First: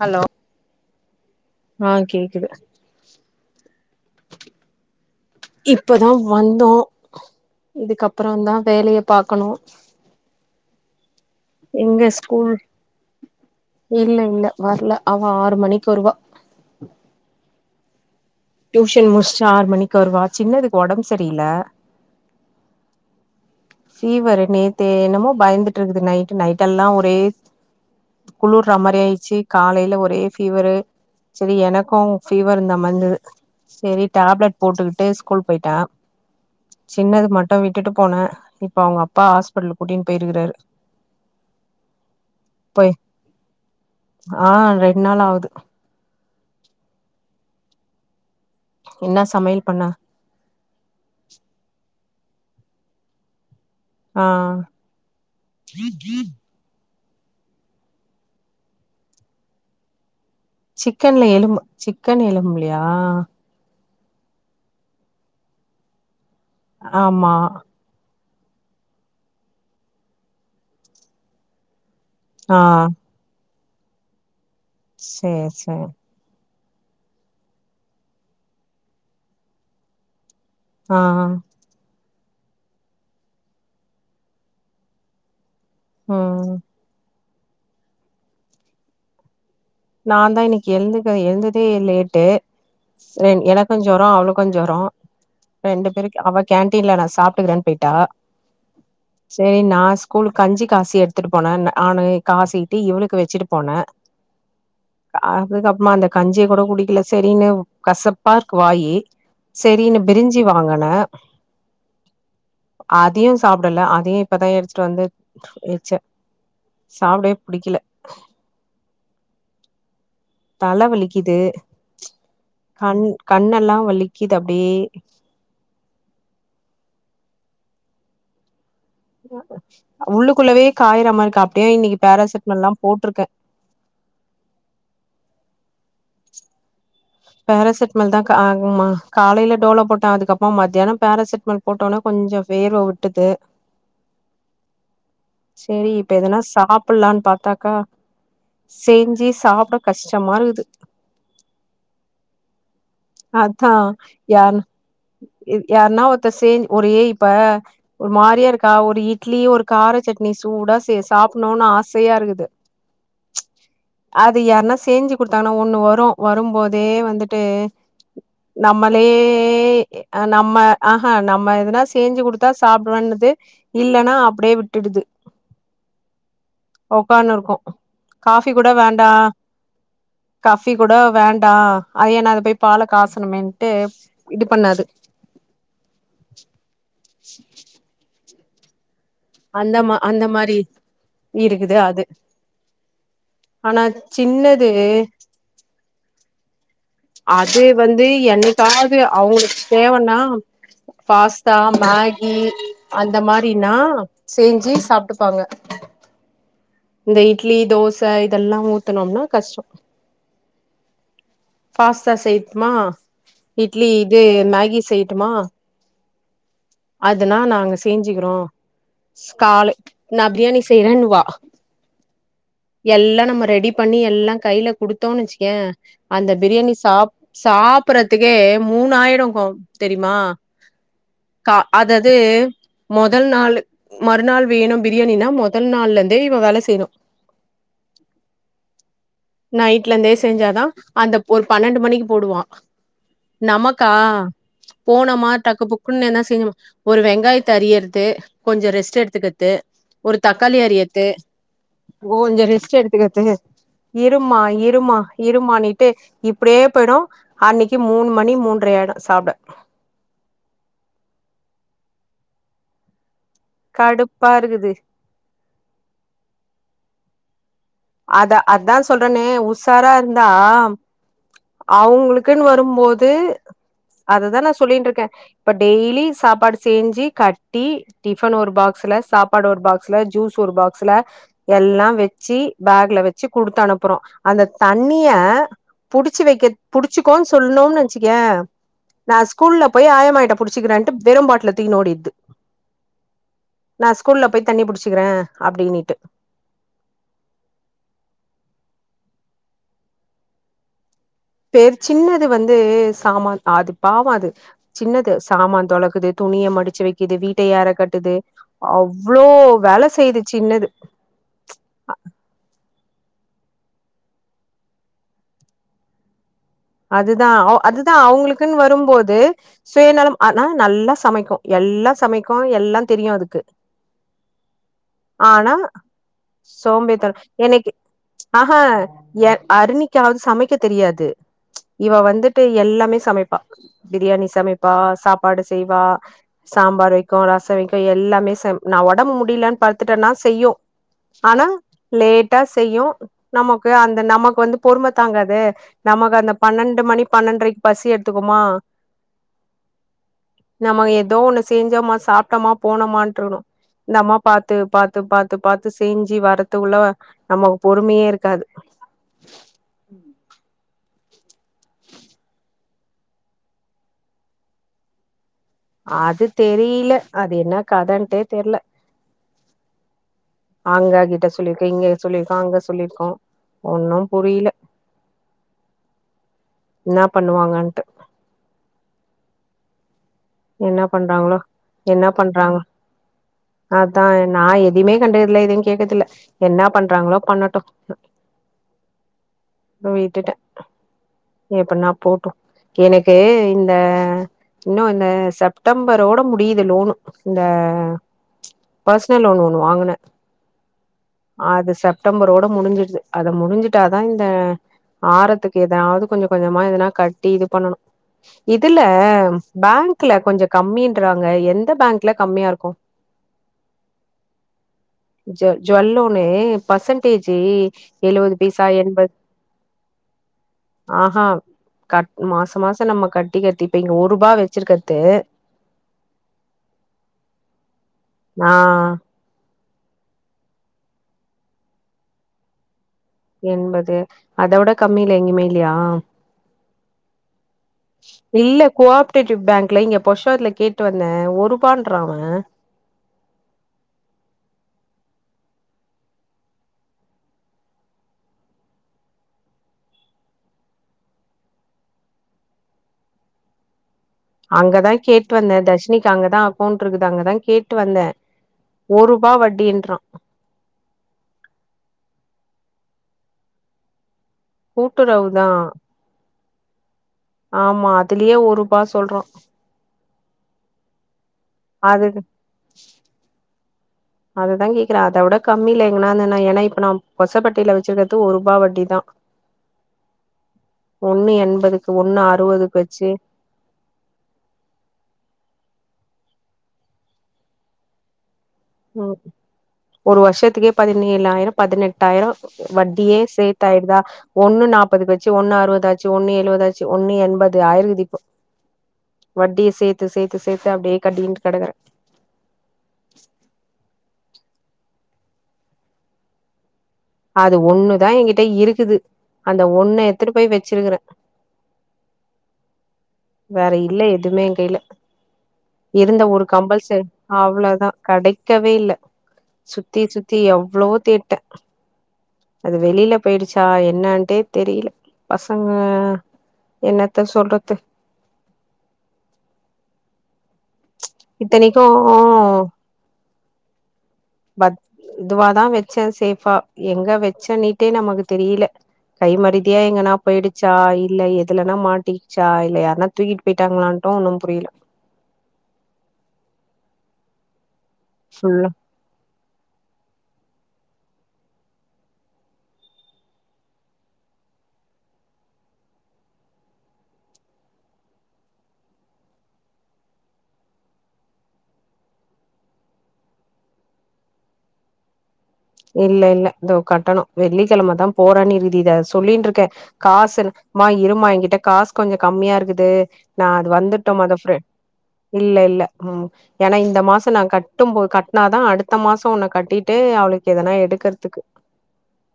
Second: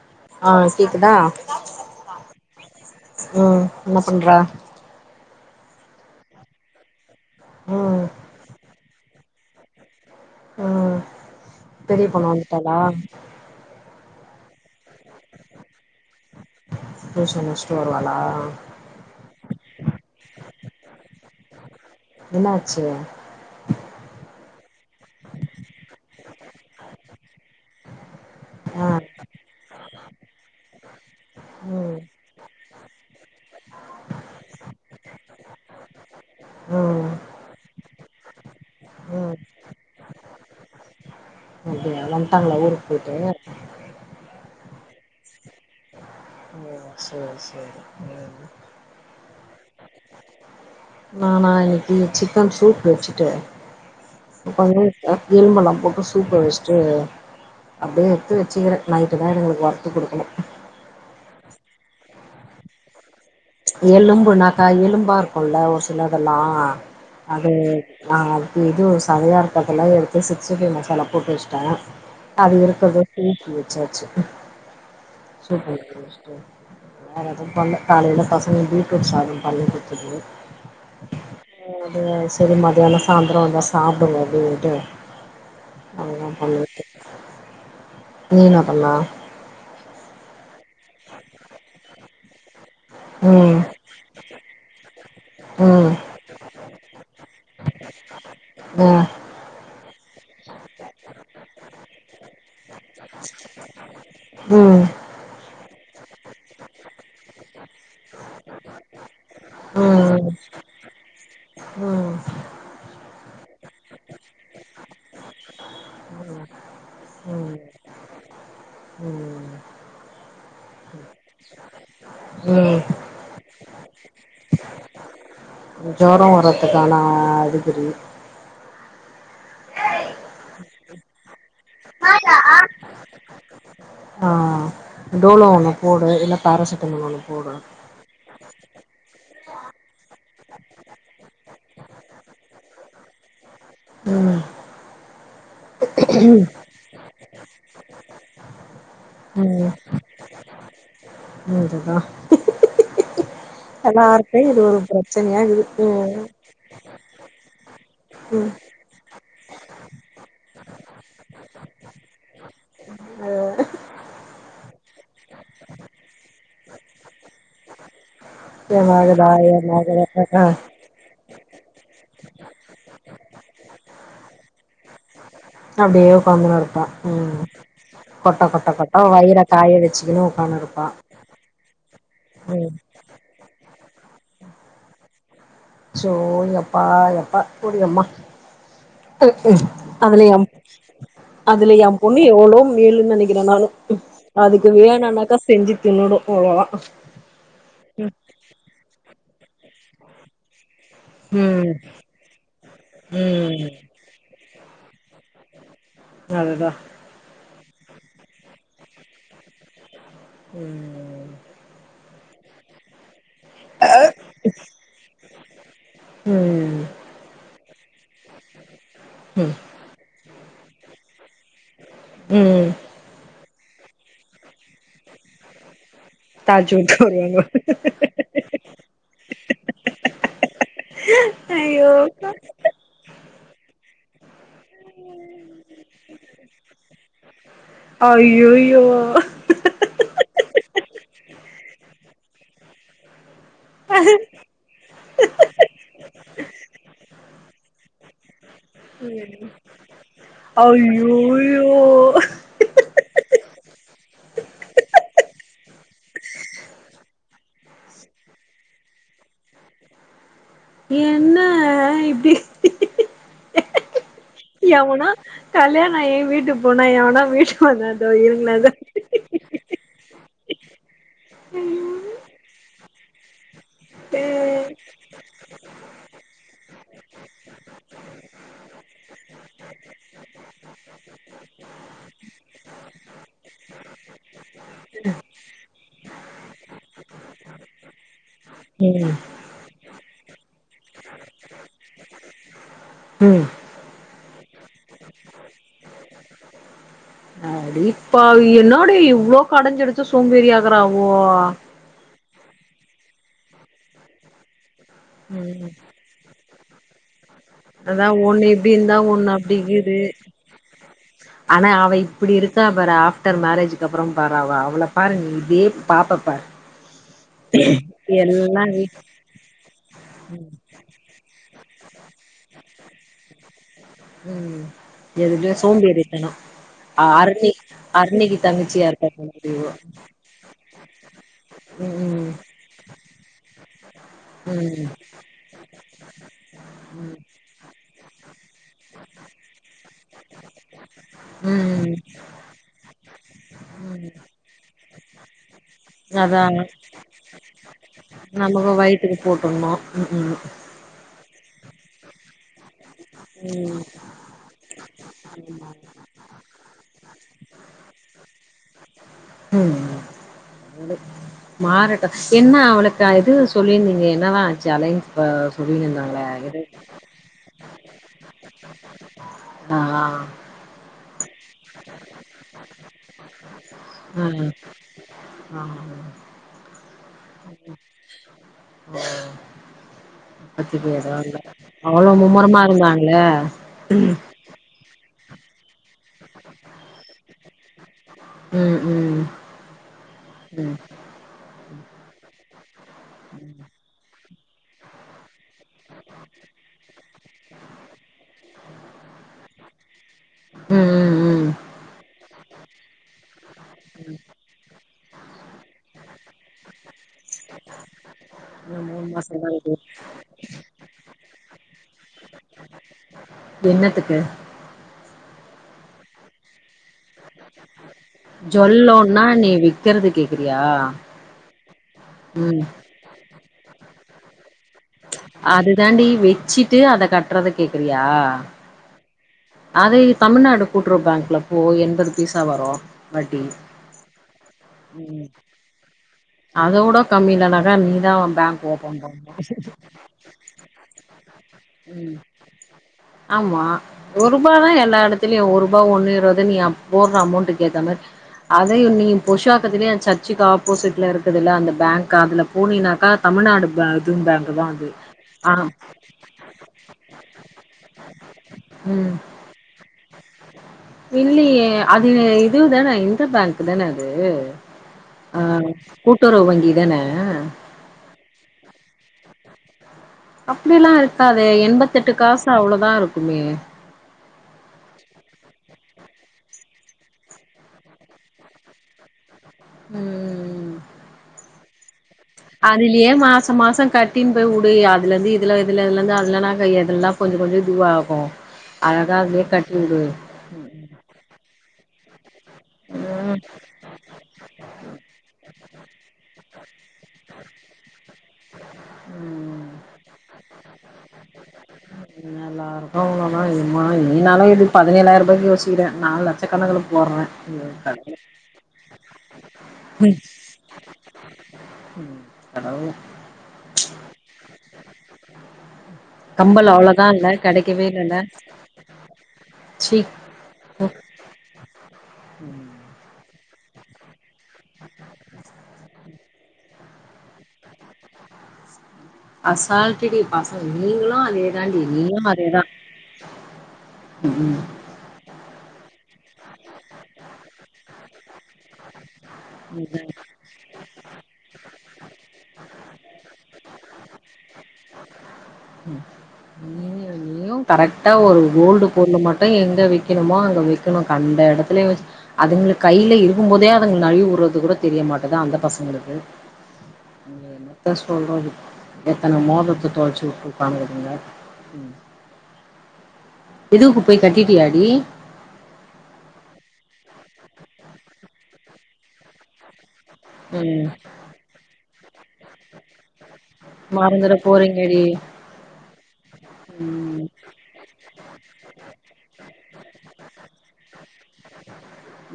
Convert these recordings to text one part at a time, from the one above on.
hello ஆ கேக்குதா ஆ கேக்குது ம் என்ன பண்றா இப்பதா வந்தோ ம் இதுக்கப்பறோந்தா வேலய பாக்கணோ அ எங்க ஸ்கூல் இல்ல இல்ல வர்ல அவ ஆறு மணிக்கு வருவா டூயூசன் முச்ட்டு வருவாளா டியூஷன் முச்ட்டு ஆறு மணிக்கு வருவா சின்னதுக்கு ஒடம்பு செரியில்ல என்னாச்சி ஃபீவரு நேத்தே என்னமோ பயந்துட்ருக்குது நைட்டு நைட்டெல்லா ஒரே ஆ குளூர்றமாரி ஆயிட்ச்சி காலைல ஒரே ஃபீவரு செரி ம் எனக்குங் ஃபீவரு இர்ந்த மாரி இந்துது செரி டேப்லெட் போட்டுக்கிட்டே ஸ்கூல் போய்ட்ட ம் சின்னது மட்டு விட்டுட்டு போனே இப்ப அவுங்க அப்பா ம் ஹாஸ்பிட்டலு கூட்டிட்ன்டு போயிருக்காரு எல்லா வன்ட்டாங்களா போய் ஊருக்கு போயிட்டு ஆ ரெண்ட் நாள் ஆவுது ஓ செர் செரி ம் இன்னா சமையல் பண்ண நானா இன்னிக்கி சிக்கன் சூப் வெச்சுட்டு ஆ இப்ப வந்து எலும்பெல்லா போட்டு சூப்ப வெச்ட்டு அப்டியே எட்த்து வெச்சிக்கிறே நைட்டு தா இதுங்குளுக்கு வர்த்து குடுக்கணோ சிக்கன்ல எலும்பு சிக்கன் எலும்புலியா எலும்புனாக்கா எலும்பாருக்குல்ல ஒரு சிலதெல்லா ஆமா அது ஆ அது இது சதையா இருக்கறதெல்லா எடுத்து சிக்ஸ்டி ஃபை மசாலா போட்டு வெச்ட்டே அது ஆ இருக்கர்த சூப்பு வெச்சாச்சு சேர் சூப்பு சேர் [inaudible] வேற எதும் பண்ல காலைல பசங்களுக்கு பீட்ரூட் சாதோ பண்ணி குத்துட்டு ஆ ஆ அ அது செரி மதியானோ சாந்தரோ வந்தா சாப்டுங்க அப்டின்ட்டு அவ்ளதா ம் பண்ணிவுட்டே நீ என்ன பண்ண நாந்தா இன்னக்கி எழுந்துக்க எழுந்ததே லேட்டு செரென் ம் எனக்கொஞ் ஜொரோ அவளுக்கு ஜொரோ ரெண்டு ம் பேருக் அவ கேன்டீன்ல நா சாப்ட்டுக்கிறேன்னு போய்ட்டா ஒ செரி நா ஸ்கூல்க் கஞ்சி காசி எடுத்துட்டு போனேன் நானு காசிட்டி இவளுக்கு வச்சிட்டு போனேன் ம் அதுக்கப்றமா அந்த கஞ்சிய கூட குடிக்கல செரின்னு கசப்பாருக்கு வாயி ம் செரினு ம் பிரிஞ்சி வாங்குனேன் ம் அதையு சாப்டல அதையும் இப்பதா எடுத்துட்டு வந்து வச்சென் சாப்டவே புடிக்கல ஒ தல வலிக்கிது ம் ம் கண் கண்ணெல்லாம் வலிக்கிது அப்டியே ஜொரம் வரதுக்கான அறிகுறி உள்ளுக்குள்ளவே காய்றமாருக்கு அப்டியே இன்னிக்கி பேராசிட்டமால்லா போட்ருக்கே ஆ டோலோ ஒண்ணு போடு இல்ல பேராசிட் பேராசிட் டமல் தா க ம அ காலைல டோலோ போட்டன் அதுக்கப்றமா மத்யானம் பேரசிட்டமல் போட்டோன்ன கொஞ்சோ வேர்வை [inaudible] ம் செரி இப்ப எதனா சாப்ட்லான் பாத்தாக்கா செஞ்சி சாப்ட கஷ்டமாருக்குது இதுதான் அ யார் இது ஒரு பிரச்சனையா இருக்கு யார்ன்னா ஒருத்த சேய் ஒரு ஏய் இப்ப ஒரு மாரியா ம் இருக்கா ஒரு இ இட்லி ஒரு கார சட்னி சூடா சே சாப்ணுன்னு ஆசையா இருக்குது அ அது யார்னா செஞ்சு குடுத்தாங்கன்னா ஒண்ணு வரும் வரும்போதே வந்துட்டு நம்மளே ஏமாகுதா ஏமாகுதா அ ஆ நம்ம அ நம்ம எதனா செஞ்சு குடுத்தா சாப்டுவேன்னுது இல்லன்னா அப்டியே விட்டுடுது அப்டியே ஒக்காந்துன்னு கடப்பா உக்கான்னு ம் இருக்கும் கொட்ட காஃபி கூட கொட்ட கொட்ட வேண்டா வயிற காய வச்சுக்கினு உக்கானு கஃபி இருப்பா கூட வேண்டா ஐன் நா இத போயி ம் பால காசனமேன்ட்டு இது பண்ணாது சோ யப்பா யப்பா போடியம்மா ம் ம் அந்த மா அந்த அதுல எம் மாரி அதுல இருக்குது என் அது பொண்ணு எவ்ளோ மேலுன்னு நெனைக்கிற நானு ஆனா சின்னது அதுக்கு வேணுனாக்கா செஞ்சு தின்னுடும் அவ்ளோதா அது வந்து என்னக்காது அவுங்களுக்கு தேவனா பாஸ்தா ம் மேகி அந்த ம் மாரினா செஞ்சு சாப்ட்டுப்பாங்க அதுதான் இந்த இட்லி தோச இதெல்லா ஊத்தனோம்னா கஷ்டம் ம் பாஸ்தா செய்யட்டுமா இட்லி இது மேகி செய்யட்டுமா ம் அதனா நாங்க செஞ்சிக்கிறோ ம் ஸ்கால நா பிரியாணி செய்றேன்னுவா ம் எல்லா நம்ம ரெடி பண்ணி எல்லா கைல குடுத்தோன் வச்சிகயேன் அந்த பிரியாணி தாஜூத்க்கு சாப் வருவாங்க சாப்றதுக்கே மூணாயிடுக்கு தெரிமா கா ஐயோ அதுதது மொதல் நாளு மறுநாள் வேணு பிரியாணினா மொதல் நாள்லேருந்தே இவ வேல செய்ணு அய்யய்யோ நைட்லருந்தே செஞ்சாதா அந்த ஒரு பன்னெண்டு மணிக்கு போடுவா நமக்கா போனமா டக்கு புக்குன்னு என்ன செய்யனு ஒரு வெங்காயத்த அறியறது கொஞ்ச ரெஸ் ட் எடுத்துகித்து ஒரு தக்காளி அறியர்த்து ஐயோயோ கொஞ்சோ ரெஸ்ட் எடுத்துக்கர்து இருமா இருமா இருமானிட்டே இப்படியே போய்டு அன்னிக்கி மூணு மணி மூன்ற ஆயிடு சாப்ட என்ன இப்டி கடுப்பா இருக்குது எவனோ கல்யாண ஆயி வீட்டு போனா எவனோ வீட் அத அதா சொல்றனே உசாரா இருந்தா அவுங்ளுக்குன்னு வரும்போது அததா நா சொல்லின்ருக்கே இப்ப டெய்லி சாப்பாடு செஞ்சு கட்டி டிஃபன் ஒரு பாக்ஸ்ல சாப்பாடு ஒரு பாக்ஸ்ல ஜூஸ் ஒரு பாக்ஸ்ல எல்லா வெச்சி பேக்ல வெச்சி குடுத்து அனுப்புறோ அந்த தண்ணிய புடிச்சு வைக்க புடிச்சுக்கோன் சொல்னுன் வச்சிகியே ம் நா ஸ்கூல்ல போய் ஆயம்மாட்ட புடிச்சுக்கறன்ட்டு வெறு பாட்டுல துக்கின்னு ஓடிடுது ம் நா ஸ்கூல்ல போய் தண்ணி புடிச்சிக்கிறே அப்டீனீட்டு அடி ப்பாவி என்னாடி இவ்ளோ கடஞ் எடுத்த சோம்பேறி ஆகுறாவோ எர் சின்னது வந்து சாமான் அது பாவோ அது சின்னது ம் சாமான் தொலக்குது துணிய மடிச்சு வெக்கிது வீட்ட ஏற அதா கட்டுது ஒண்ணு இப்டி இருந்தா அவ்ளோ ஒண்ணு வேல செய்து சின்னது அனா அவ இப்டி இருக்கா பாரு ஆஃப்டர் மேரேஜ்க்கு அப்பறோ பாரு அவ அவள பாரு நீ இப்டியே பாப்ப பாரு அதுதா ஓ அதுதா அவுங்களுக்குன்னு எல்லா வீட் வரும்போது சுய நலம் அனா ம் நல்லா சமைக்கு எல்லா சமைக்கு எல்லா தெரியு அதுக்கு ம் ஆனா எதுலியோ சோம்பேறித்தனோ அ சோம்பேறித்தனோ ஹரிணி எனக்கு ஹரிணிக்கு ஆஹா தங்கச்சியா இருக்க எ அரிணிக்காவது சமைக்க தெரியாது இவ ம் வந்துட்டு எல்லாமே சமைப்பா பிரியாணி ம் சமைப்பா ம் சாப் பாடு செய்வா சாம்பார் வைக்கு ரசோ வைக்கு எல்லாமே செம் நா ஒடம்பு முடிலன் படுத்துட்டன்னா செய்யு அனா ம் லேட் டா செய்யு நமக்கு அந்த ம் ம் நமக்கு வந்து பொறும தாங்காது நமக்கு அந்த அதா பனண்டு மணி பனண்ரைக்கு பசி எடுத்துக்குமா நமக்கு வயித்துக்கு போட்டுண்ணு ம் நமக்கு எதோ ஒன்னு செஞ்சோம்மா சாப்ட்டம்மா போனமாணுட்ருக்கனு ம் ம் இந் அம்மா பாத்து பாத்து பாத்து பாத்து செஞ்சு வரத்துக்குள்ள நமக்கு பொறுமையே இருக்காது ம் மாறட்டு என்ன அவளுக்கு இது சொல்லியிருந்தீங்க என்ன தா ஆச்சு அலைன்சு இப்ப சொல்லின்னு அது இருந்தாங்களே தெரில அது என்ன கதன்ட்டே தெர்ல அ ஆ ஆங்க கிட்ட சொல்லிருக்க இங்க சொல்லிருக்கோ அங்க சொல்லிருக்கோ ஒன்னு ஆ புரில ஆ ஆ என்ன பண்ணு வாங்கன்ட்டு ஓ பத்து என்ன பேரு வாங்க பண்றாங்களோ என்ன அவ்ளோவு பண்றாங்க மும்முரமா இருந்தாங்ளே அதா நா எதையுமே கண்டுகறதுல எதையு கேக்கறதுல்ல என்ன பண்றாங்களோ பண்ணட்டு ம் ம் ம் எப்டினா போட்டு எனக்கு இந்த இன்னு வந் து இந்த செப்டம்பரோட முடியுது லோனு இந்த பர்சனல் லோன் ஒண்ணு வாங்குனா ம் ம் ம் அது செப்டம்பரோட முடிஞ்சுடுறுது அத முடிஞ்சுட்டா தா இந்த ஆறத்துக்கு எதாவது கொஞ்ச கொஞ்சமா எதனா கட் டி இது பண்ணணு இதுல இன்னும் மூணு மாசந்தா இருக்கு பேங்க் குல கொஞ்சோ கம்மின்றாங்க எந்த பேங்குல கம்மியாருக்கு என்னத்துக்கு ஜொல் ஜொல் ஒன்னு பர்சன்டேஜி ஏழுவது பைசா எம்பது ஜொல்லோன்னா நீ விக்கறது கேக்குறியா ஆஹா கட் மாசோ ம் மாசோ நம்ம கட்டிக்கிறது இப்ப இங்க ஒரு ரூபா வச்சிக்கிறது அது தாண்டி வெச்சிட்டு அத கட்டுறத கேக்குறியா ஆ அதே தமிழ்நாடு கூட்டுறவு பேங்க்ல போ எம்பது பைசா வரு வட்டி எம்பது அதோட கம்மியில ம் எங்கேயுமே இல்லையா அதோட கம்மிலனாக்கா நீதா பேங்க் இல்ல கோ ஓபன் ஆப்ரேட்டிவ் பண்ணு பேங்க்ல இங்க புருஷோவாக்கத்துல கேட் டு வந்தே ஒரு ரூபான்றாங்க ம் ஆமா ஒரு ரூபா தா எல்லா எடத்திலியு ஒரு ரூபா ஒண்ணு இருபது நீ போட்ற அமௌண்ட் கேத்த மாரி அதையு நீ புருஷோவக்கத்துலயே சர்ச்சுக்கு ஆப்போசிட்லருக்குதுல்ல அந்த பேங்க்கு அதுல போனீனாக்கா தமிழ்நாடு பேங் அங்கதா கேட்டு வந்தே தர்ஷினி ட்ட அங்கதா அக்கௌண்ட் இருக்குது அங்கதா கேட்டு வந்தே ஒரு ம் ரூபா வட்டின்றா இல்லையே அது இதுதான இந்த பேங்க் தானே அது ஆ கூட்டுறவுதா கூட்டுறவு வங்கி தான ஆமா அதுலயே ஒரு ரூபா சொல்றா அப்படில்லா இருக்காதே அது எம்பத்தெட்டு காசு அவ்ளோதா இருக்குமே அததா கேக்கறே அத உட கம்மில எங்கன்னா [unintelligible] ஏன்னா இப்ப நா கொசப்பட்டியில வச்சுருக்கது ஒரு ரூபா வட்டி தா ஒண்ணு எம்பதுக்கு ஒண்ணு ஆ அதுலியே மாசோ மாசோ கட் டின் போய் உடு அதுலருந்து இதுலா இதுல இதுலருந்து அதுலலா க எதுல்லா கொஞ்சே கொஞ்சே இதுவாகு அதுதா ம், அதுலயே கட்டிடு ஒரு வருஷத்துக்கே பதினேழாயிரோ பதினெட்டாயிரோ வட்டியே ம் சேத்தாயிருதா ஒண்ணு நாப்பதுக்கு வச்சு ஒண்ணு அறுவதாச்சு ஒண்ணு எழுவதாச்சு ஒண்ணு எம்பது ஆயிருக்குது இப்போ வட்டியே சேத்து சேத்து சேத்து அப்டியே கட்டின்ட்டு கெடக்குறே நல்லாருக்கு அவ்ளோலா இது [unintelligible] நீனாலு இது பதினேழாயிரூபாயிக்கே யோசிக்கிற நா லட்ச அது ஒண்ணுதா எங்கிட்ட இருக்குது அந்த ஒண்ண எடுத்துட்டு போய் வச்சிருக்குறே ம் ஹலோ வேற இல்ல எதுவுமே எங் கையில இருந்த ஒரு கம்பல் அவ்ளோதா கம்பல்செட் இல்ல கெடைக்கவே அவ்ளோதா இல்லல்ல கடைக்கவே இல்ல ச்சீ சுத்தி சுத் தி எவ்ளோவோ தேடிட்டே அது வெளியில போயிடுச்சா என்னட்டே தெரியல பசங்க என்னத்த சொல்றது அசால்ட்டுடி பசங்க நீங்களு அதேதான்டி இத்தனைக்கு நீயு அதேதா ம் பத் இதுவாதா வச்சே சேஃபா எங்க வச்சன்னேட்டே நமக்கு தெரில கை மருதியா ம் எங்கனா போயிடுச் சா இல்ல எதுலன்னா மாட்டிடுசா இல்ல யாருனா தூக்கிட்டு போயிட்டாங்களான்ட்டு ஒன்னு புரில ம் நீயு நீயு கரெக்டா ஒரு ஃபுல்லா கோல்டு பொருள் மட்டு எங்கே விக்கணுமோ அங்கே விக்கணு கண்ட இடத்துல வெச்சு அதுங்களுக்கு கையில இருக்கு போதே அதுங்க நழிவிவுடுறது கூட தெரிய மாட்டேங்கிர்து அந்த பசங்களுக்கு என்னத்த சொல்றது எத்தன மோத ரத்த தொலைத்துவிட்டு இருப்பானுங்க இதுங்க எதுக்கு போய் கட்டிடியாடி இல்ல இல்ல இதோ கட்டணு வெள்ளிக்கிழமைதா போறணி இருதி இத சொல்லிட்டு இருக்கே காசு இரு மா ம் இருமா என்கிட்ட காசு கொஞ்சோ கம்மியா இருக்குது நா அது வந்துட்டோ மறந்துட மொதஃப்ர போறீங்கடி இல்ல இல்ல ம் என்னா இந்த ம் மாசோ நா கட்டும் போ கட்டினாதா அடுத்த மாசோ உன்ன கட்டிட்டு அவளுக்கு எதனா எடுக்கறதுக்கு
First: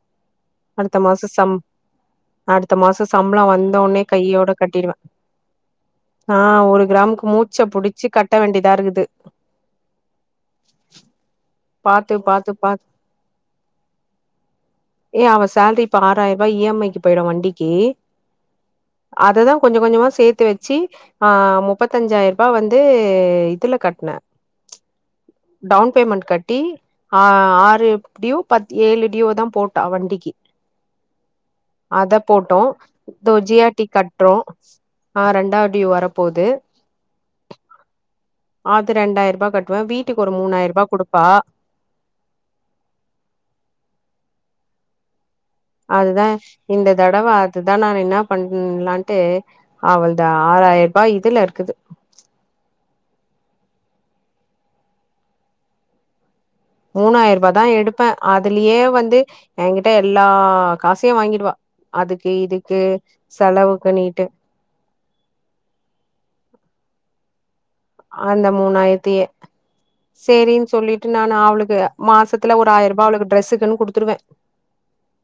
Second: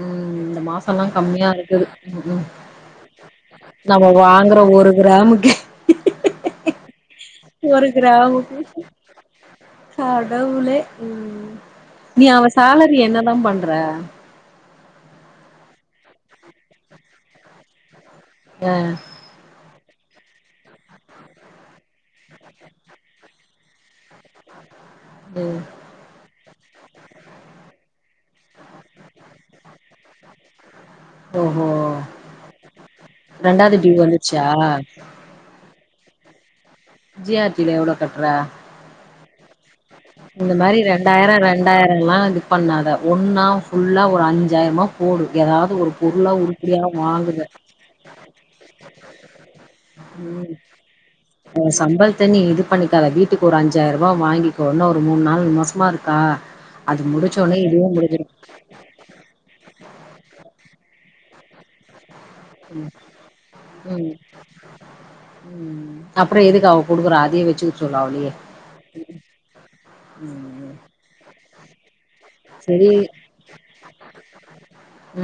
ம் இந்த அடுத்த மாசம்லா மாசோ கம்மியா சம் இருக்குது ம் அடுத்த மாசோ சம்பளோ வந்தோனே நம்ம கையோட வாங்குற ஒரு கட்டிடுவே கிராமுக்கே ஆ ஒரு கிராமுக்கு மூச்ச ஒரு புடிச்சு கட்ட கிராமுக்கு வேண்டியதா இருக்குது கடவுளே ம் பாத்து நீ அவ பாத்து பாத் சேலரிய என்னதா பண்ற ஏய் அவ சேலரி இப்ப ஆறாயிரம் ரூபா இ எம் ஐக்கு போயிடு வண்டிக்கு ஆ அததா கொஞ்சோ கொஞ்சமா சேத்து வச்சு ஆ முப்பத்தஞ்சாயிர ரூபா வந்து இதுல கட்டுனே ம் டவுன் பேமெண்ட் கட் டி ஆறு ப்டியு பத் ஏழு டியோ தா போட்டா வண்டிக்கு ஓஹோ அத போட்டோ இதோ ஜி ரெண்டாவது ஆர் டி டியூ கட்றோ வந்துச்சா ஆ ரெண்டாவது டியூ வரப்போது ஜி ஆர் டி ல எவ்ளோ கட்ற அது ரெண்டாயிர ரூபா கட்டுவே வீட்டுக்கு ஒரு இந்த மூனாயிர மாரி ரூபா குடு ரெண்டாயிரோ ரெண்டாயிரம்லா இது பண்ணாத ஒன்னா ஃபுல்லா ஒரு அஞ்சாயிரமா போடு ஏதாவ அதுதா இந்த தடவை அதுதா நா என்ன பண்ணலான்ட்டு அவ்ள்து ஆறாயிரம் ரூபா இதுல இருக்குது இத்த நீ இது பண்ணிக்காத வீட்டுக்கு ஒரு அஞ்சாயிரம் ரூபா வாங்கிக்கோ ஒரு மூணு நாள் மாசதா இருக்கா அது மூணாயிரம் ரூபா முடிச்சோனே தா இதுவு எடுப்பே முடிஞ்சிரு அதுலயே வந்து என்கிட்ட எல்லா காசையு வாங்கிடுவா அதுக்கு இதுக்கு ம் ம் செலவுக்குண்ணிட்டு ம் அப்றோ எதுக்கு அவ கொடுக்குற அதைய வச்சு அந்த மூணாய்ரத்தயே சேரின் ம் சொல்லிட்டு நா அவ்ளுக்கு மாசத்துல ஒரு செரி ஆயர்ரூபா அவ்ளுக்கு ட்ரெஸ்சுக்குனு குடுத்துருவே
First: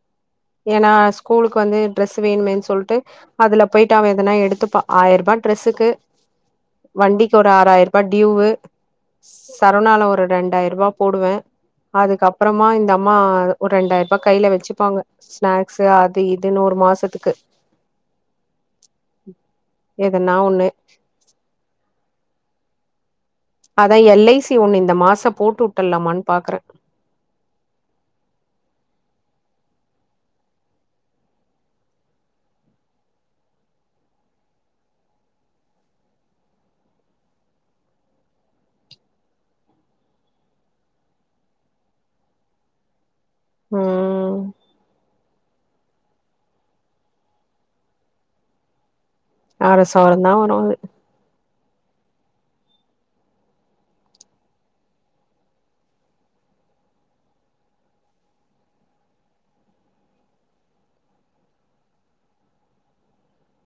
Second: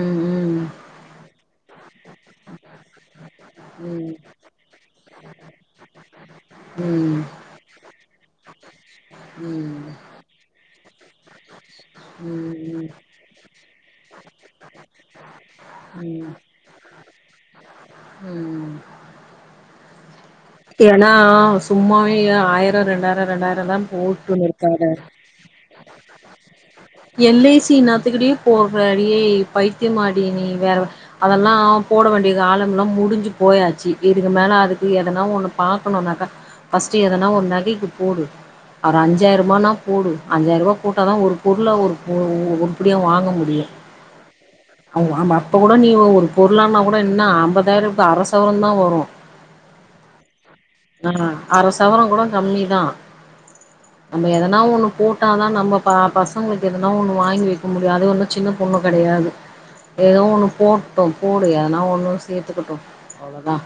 ம் ம் எனா ஸ்கூலுக்கு வந்து ட்ரெஸ் வேணுமேன் சொல்ட்டு அதுல போய்ட்டு அவ ம் எதனா எடுத்துப்பா ஆயர்ரூபா ட்ரெஸ்ஸுக்கு ம் வண்டிக்கு ஒரு ஆறாய்ரூபா டியூவு ம் சரவ்ணால ஒரு ரெண்டாயிர் ரூவா போடுவே அதுக்கப்பறமா ம் இந்தம்மா ஒரு ரெண்டாயிரூபா கைல வெச்சுப்பாங்க ஸ்நாக்ஸ்சு ம் அது ம் இதுன்னு ஒரு மாசத்துக்கு ம் எதனா ஒண்ணு ஏன்னா சும்மாவே இ ஆயரோ ரெண்டாயரோ ரெண்டாயரோ அதா எல் ஐ சி ஒண்ணு இந்த மாசோ போட்டுட்டலாமான் பாக்றே எல் ஐ சி ன்னாத்துக்டி போட்ற ஏய் பைத்தியமாடி நீ வேற அதெல்லா போட வேண்டிய காலங்கள்லா முடிஞ்சு போயாச்சு இதுக்கு மேல அதுக்கு எ எதனா ஒண்ணு பாக்கணுனாக்க ஃப்ர்ஸ்ட் எதனா ஒர் நகைக்கு போடு ஒரு அஞ்சாயர்பானா போடு அஞ்சாயர்வா போட்டாதா ஒரு பொருளா ஒரு பு உருப்டியா வாங்க முடியு ம் அவ் ஆம அப்ப கூட நீ ஒரு பொருளானா கூட என்னா அம்பதாயரோ இப்ப அர சவரந்தா வரு அர சவரந்தா வரும் அது ஆ அர சவரோ கூட கம்மிதா நம்ம எதனா ஒன்னு போட்டாதா நம்ம ப பசங்ளுக்கு எதனா ஒன்னு வாங்கி வெக்க முடியு அது ஒன்னு சின்ன பொண்ணு கெடையாது ஏதோ ஒன்னு போட்டு போடு எதனா ஒன்னு சேத்துக்கிட்டு அவ்ளோதா